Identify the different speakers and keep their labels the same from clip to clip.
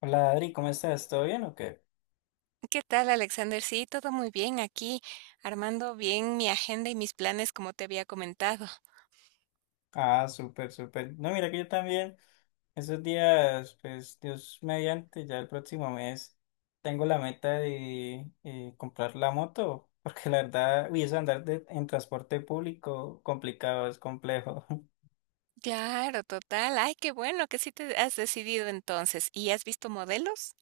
Speaker 1: Hola Adri, ¿cómo estás? ¿Todo bien o qué?
Speaker 2: ¿Qué tal, Alexander? Sí, todo muy bien aquí, armando bien mi agenda y mis planes como te había comentado.
Speaker 1: Ah, súper, súper. No, mira que yo también, esos días, pues Dios mediante, ya el próximo mes tengo la meta de comprar la moto, porque la verdad, uy, eso de andar en transporte público complicado, es complejo.
Speaker 2: Claro, total. Ay, qué bueno que sí te has decidido entonces. ¿Y has visto modelos?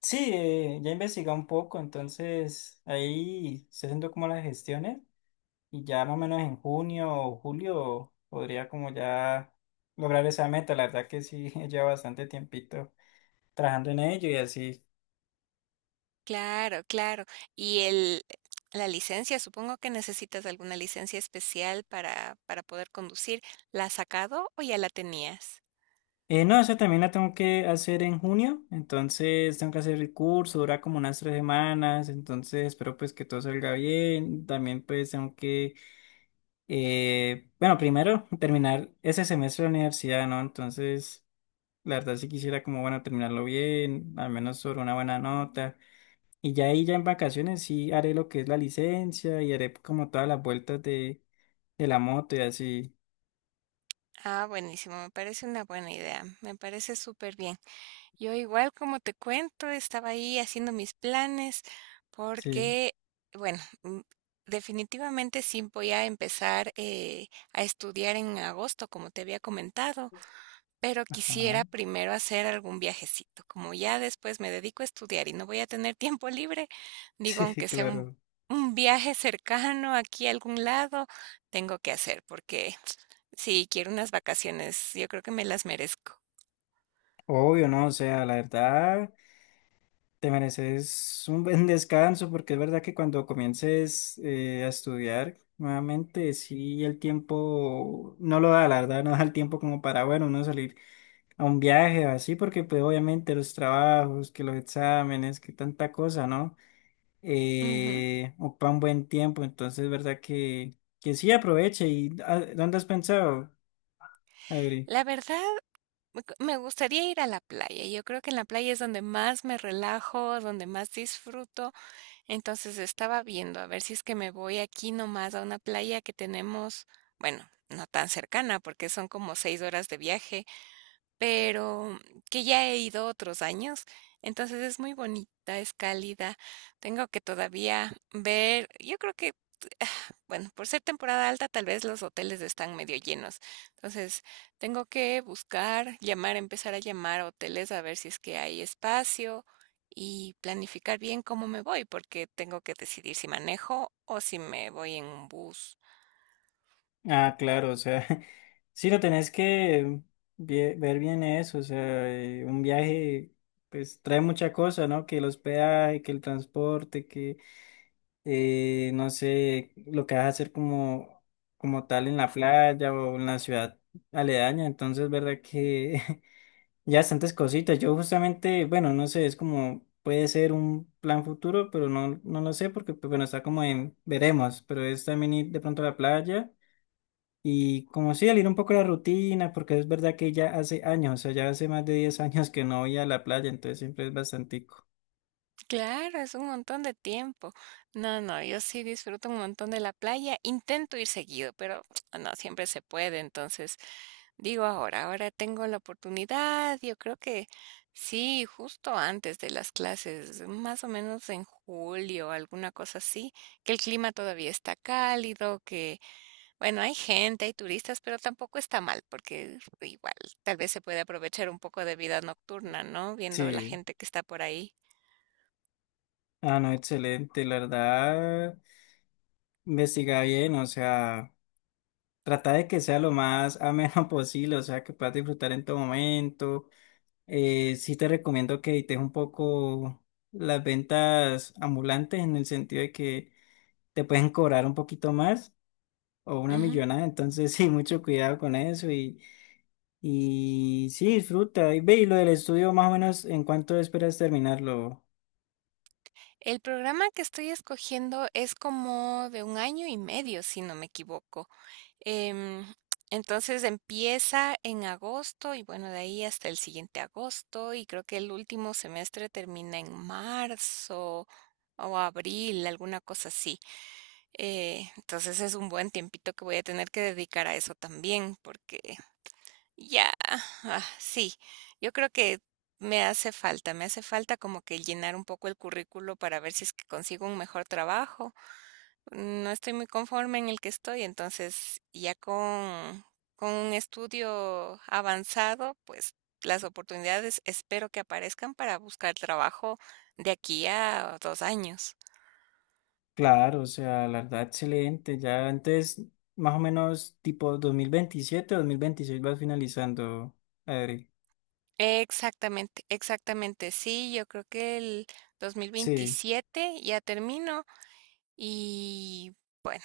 Speaker 1: Sí, ya investigué un poco, entonces ahí estoy haciendo como las gestiones y ya más o menos en junio o julio podría como ya lograr esa meta, la verdad que sí, lleva bastante tiempito, trabajando en ello y así.
Speaker 2: Claro, claro. ¿Y el la licencia? Supongo que necesitas alguna licencia especial para poder conducir. ¿La has sacado o ya la tenías?
Speaker 1: No, eso también la tengo que hacer en junio, entonces tengo que hacer el curso, dura como unas 3 semanas, entonces espero pues que todo salga bien. También pues tengo que, bueno, primero terminar ese semestre de la universidad, ¿no? Entonces, la verdad sí quisiera como, bueno, terminarlo bien, al menos sobre una buena nota. Y ya ahí, ya en vacaciones sí haré lo que es la licencia y haré como todas las vueltas de la moto y así.
Speaker 2: Ah, buenísimo, me parece una buena idea. Me parece súper bien. Yo igual, como te cuento, estaba ahí haciendo mis planes
Speaker 1: Sí,
Speaker 2: porque, bueno, mm, definitivamente sí voy a empezar a estudiar en agosto, como te había comentado, pero
Speaker 1: ajá.
Speaker 2: quisiera primero hacer algún viajecito. Como ya después me dedico a estudiar y no voy a tener tiempo libre, digo,
Speaker 1: Sí,
Speaker 2: aunque sea un,
Speaker 1: claro.
Speaker 2: un viaje cercano aquí a algún lado, tengo que hacer porque sí, quiero unas vacaciones, yo creo que me las merezco.
Speaker 1: Obvio, ¿no? O sea, la verdad, te mereces un buen descanso porque es verdad que cuando comiences a estudiar nuevamente, sí, el tiempo no lo da, la verdad, no da el tiempo como para, bueno, uno salir a un viaje o así, porque pues obviamente los trabajos, que los exámenes, que tanta cosa, ¿no?
Speaker 2: Ujú.
Speaker 1: Ocupa un buen tiempo, entonces es verdad que sí aproveche. ¿Y dónde has pensado, Adri?
Speaker 2: La verdad, me gustaría ir a la playa. Yo creo que en la playa es donde más me relajo, donde más disfruto. Entonces, estaba viendo a ver si es que me voy aquí nomás a una playa que tenemos, bueno, no tan cercana, porque son como 6 horas de viaje, pero que ya he ido otros años. Entonces es muy bonita, es cálida. Tengo que todavía ver, yo creo que, bueno, por ser temporada alta, tal vez los hoteles están medio llenos. Entonces tengo que buscar, llamar, empezar a llamar a hoteles a ver si es que hay espacio y planificar bien cómo me voy, porque tengo que decidir si manejo o si me voy en un bus.
Speaker 1: Ah, claro, o sea, sí lo tenés que ver bien eso, o sea, un viaje pues trae mucha cosa, ¿no? Que el hospedaje, que el transporte, que no sé, lo que vas a hacer como tal en la playa o en la ciudad aledaña, entonces, verdad que ya bastantes cositas. Yo justamente, bueno, no sé, es como puede ser un plan futuro, pero no, no lo sé porque, pues, bueno, está como en veremos, pero es también ir de pronto a la playa y como sí, salir un poco de la rutina, porque es verdad que ya hace años, o sea, ya hace más de 10 años que no voy a la playa, entonces siempre es bastantico.
Speaker 2: Claro, es un montón de tiempo. No, no, yo sí disfruto un montón de la playa. Intento ir seguido, pero no siempre se puede. Entonces, digo ahora, ahora tengo la oportunidad. Yo creo que sí, justo antes de las clases, más o menos en julio, alguna cosa así, que el clima todavía está cálido, que bueno, hay gente, hay turistas, pero tampoco está mal, porque igual tal vez se puede aprovechar un poco de vida nocturna, ¿no? Viendo la
Speaker 1: Sí,
Speaker 2: gente que está por ahí.
Speaker 1: no, excelente, la verdad, investiga bien, o sea, trata de que sea lo más ameno posible, o sea, que puedas disfrutar en todo momento. Sí te recomiendo que evites un poco las ventas ambulantes en el sentido de que te pueden cobrar un poquito más o una
Speaker 2: Ujú.
Speaker 1: millonada, entonces sí, mucho cuidado con eso y... Y sí, disfruta. Y ve, y lo del estudio, más o menos, ¿en cuánto esperas terminarlo?
Speaker 2: El programa que estoy escogiendo es como de 1 año y medio, si no me equivoco. Em, entonces empieza en agosto y bueno, de ahí hasta el siguiente agosto y creo que el último semestre termina en marzo o abril, alguna cosa así. Entonces es un buen tiempito que voy a tener que dedicar a eso también porque ya, ah, sí, yo creo que me hace falta como que llenar un poco el currículo para ver si es que consigo un mejor trabajo, no estoy muy conforme en el que estoy, entonces ya con un estudio avanzado, pues las oportunidades espero que aparezcan para buscar trabajo de aquí a 2 años.
Speaker 1: Claro, o sea, la verdad, excelente. Ya antes, más o menos, tipo 2027 2026 vas finalizando, Adri.
Speaker 2: Exactamente, exactamente, sí, yo creo que el
Speaker 1: Sí,
Speaker 2: 2027 ya termino y bueno,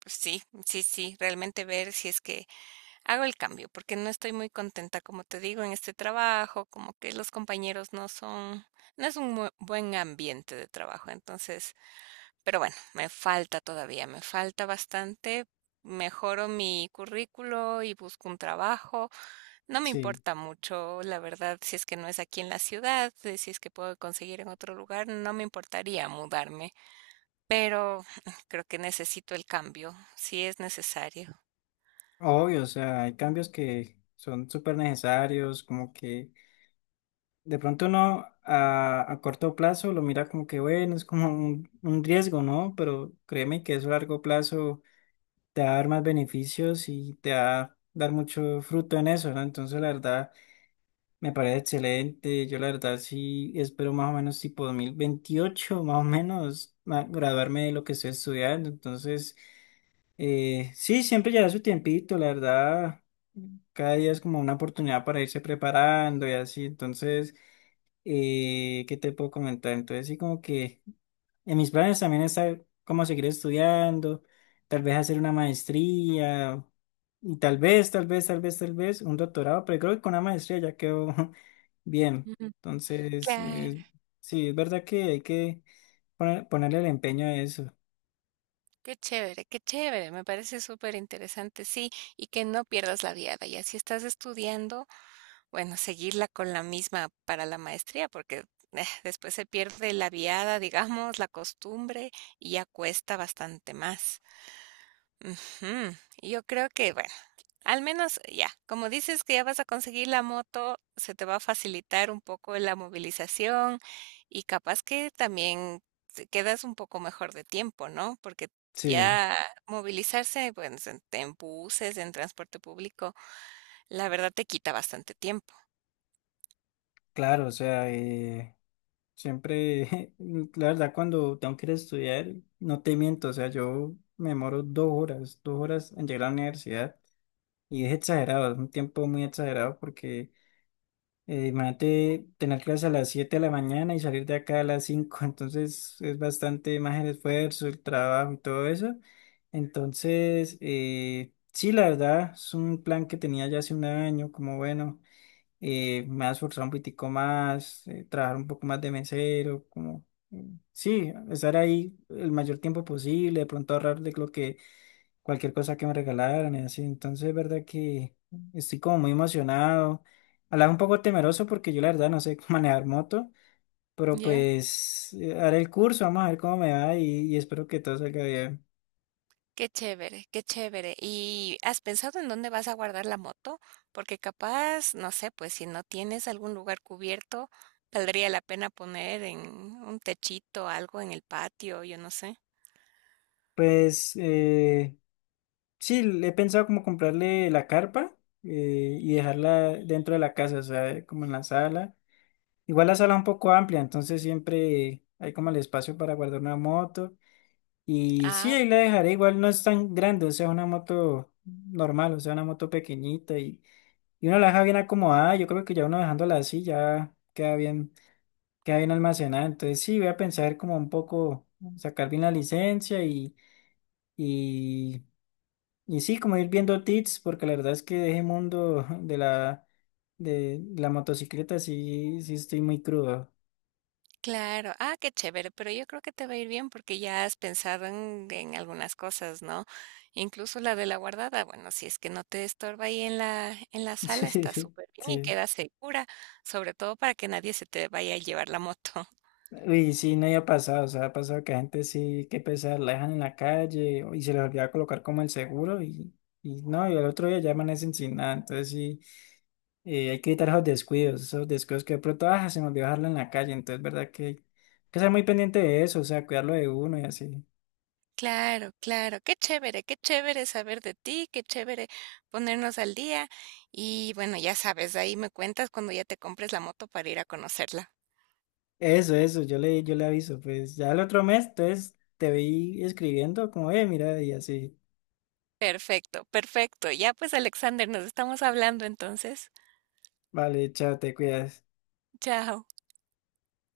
Speaker 2: pues sí, sí, sí, realmente ver si es que hago el cambio porque no estoy muy contenta, como te digo, en este trabajo, como que los compañeros no son, no es un buen ambiente de trabajo, entonces, pero bueno, me falta todavía, me falta bastante. Mejoro mi currículo y busco un trabajo. No me
Speaker 1: sí.
Speaker 2: importa mucho, la verdad, si es que no es aquí en la ciudad, si es que puedo conseguir en otro lugar, no me importaría mudarme, pero creo que necesito el cambio, si es necesario.
Speaker 1: Obvio, o sea, hay cambios que son súper necesarios, como que de pronto uno a corto plazo lo mira como que, bueno, es como un riesgo, ¿no? Pero créeme que eso a largo plazo te va a dar más beneficios y te va a dar mucho fruto en eso, ¿no? Entonces, la verdad, me parece excelente. Yo, la verdad, sí espero más o menos tipo 2028, más o menos, graduarme de lo que estoy estudiando. Entonces, sí, siempre lleva su tiempito, la verdad. Cada día es como una oportunidad para irse preparando y así. Entonces, ¿qué te puedo comentar? Entonces, sí, como que... En mis planes también está cómo seguir estudiando, tal vez hacer una maestría, y tal vez, tal vez, tal vez, tal vez un doctorado, pero creo que con una maestría ya quedó bien.
Speaker 2: Ujú.
Speaker 1: Entonces,
Speaker 2: Claro,
Speaker 1: sí, es verdad que hay que ponerle el empeño a eso.
Speaker 2: qué chévere, me parece súper interesante, sí, y que no pierdas la viada. Y así estás estudiando, bueno, seguirla con la misma para la maestría, porque después se pierde la viada, digamos, la costumbre, y ya cuesta bastante más. Ujú, y yo creo que, bueno, al menos ya, como dices que ya vas a conseguir la moto, se te va a facilitar un poco la movilización y capaz que también te quedas un poco mejor de tiempo, ¿no? Porque
Speaker 1: Sí,
Speaker 2: ya movilizarse, pues, en buses, en transporte público, la verdad te quita bastante tiempo.
Speaker 1: claro, o sea, siempre, la verdad, cuando tengo que ir a estudiar, no te miento, o sea, yo me demoro 2 horas, 2 horas en llegar a la universidad. Y es exagerado, es un tiempo muy exagerado porque imagínate tener clase a las 7 de la mañana y salir de acá a las 5. Entonces es bastante más el esfuerzo, el trabajo y todo eso. Entonces, sí, la verdad, es un plan que tenía ya hace un año, como bueno, me ha esforzado un poquitico más, trabajar un poco más de mesero, como, sí, estar ahí el mayor tiempo posible, de pronto ahorrar de lo que cualquier cosa que me regalaran y así. Entonces, es verdad que estoy como muy emocionado. A la vez un poco temeroso porque yo la verdad no sé manejar moto, pero
Speaker 2: Ya.
Speaker 1: pues haré el curso, vamos a ver cómo me va y espero que todo salga bien.
Speaker 2: Qué chévere, qué chévere. ¿Y has pensado en dónde vas a guardar la moto? Porque capaz, no sé, pues si no tienes algún lugar cubierto, valdría la pena poner en un techito, algo en el patio, yo no sé.
Speaker 1: Pues sí, le he pensado como comprarle la carpa y dejarla dentro de la casa, o sea, como en la sala. Igual la sala es un poco amplia, entonces siempre hay como el espacio para guardar una moto. Y sí,
Speaker 2: Ah,
Speaker 1: ahí la dejaré, igual no es tan grande, o sea, una moto normal, o sea, una moto pequeñita y uno la deja bien acomodada, yo creo que ya uno dejándola así ya queda bien almacenada, entonces sí, voy a pensar como un poco, sacar bien la licencia y, y sí, como ir viendo tips, porque la verdad es que de ese mundo de la motocicleta sí, sí estoy muy crudo.
Speaker 2: claro. Ah, qué chévere, pero yo creo que te va a ir bien porque ya has pensado en algunas cosas, ¿no? Incluso la de la guardada, bueno, si es que no te estorba ahí en la sala, está súper bien y
Speaker 1: Sí.
Speaker 2: queda segura, sobre todo para que nadie se te vaya a llevar la moto.
Speaker 1: Y sí, no había pasado, o sea, ha pasado que la gente sí, qué pesar, la dejan en la calle y se les olvida colocar como el seguro y no, y al otro día ya amanecen sin nada, entonces sí, hay que evitar esos descuidos que de pronto, ah, se me olvidó dejarlo en la calle, entonces verdad que hay que ser muy pendiente de eso, o sea, cuidarlo de uno y así.
Speaker 2: Claro, claro, qué chévere saber de ti, qué chévere ponernos al día y bueno, ya sabes, ahí me cuentas cuando ya te compres la moto para ir a conocerla.
Speaker 1: Eso, yo le aviso, pues ya el otro mes, entonces te vi escribiendo como, mira, y así,
Speaker 2: Perfecto, perfecto. Ya pues, Alexander, nos estamos hablando entonces.
Speaker 1: vale, chao, te cuidas.
Speaker 2: Chao.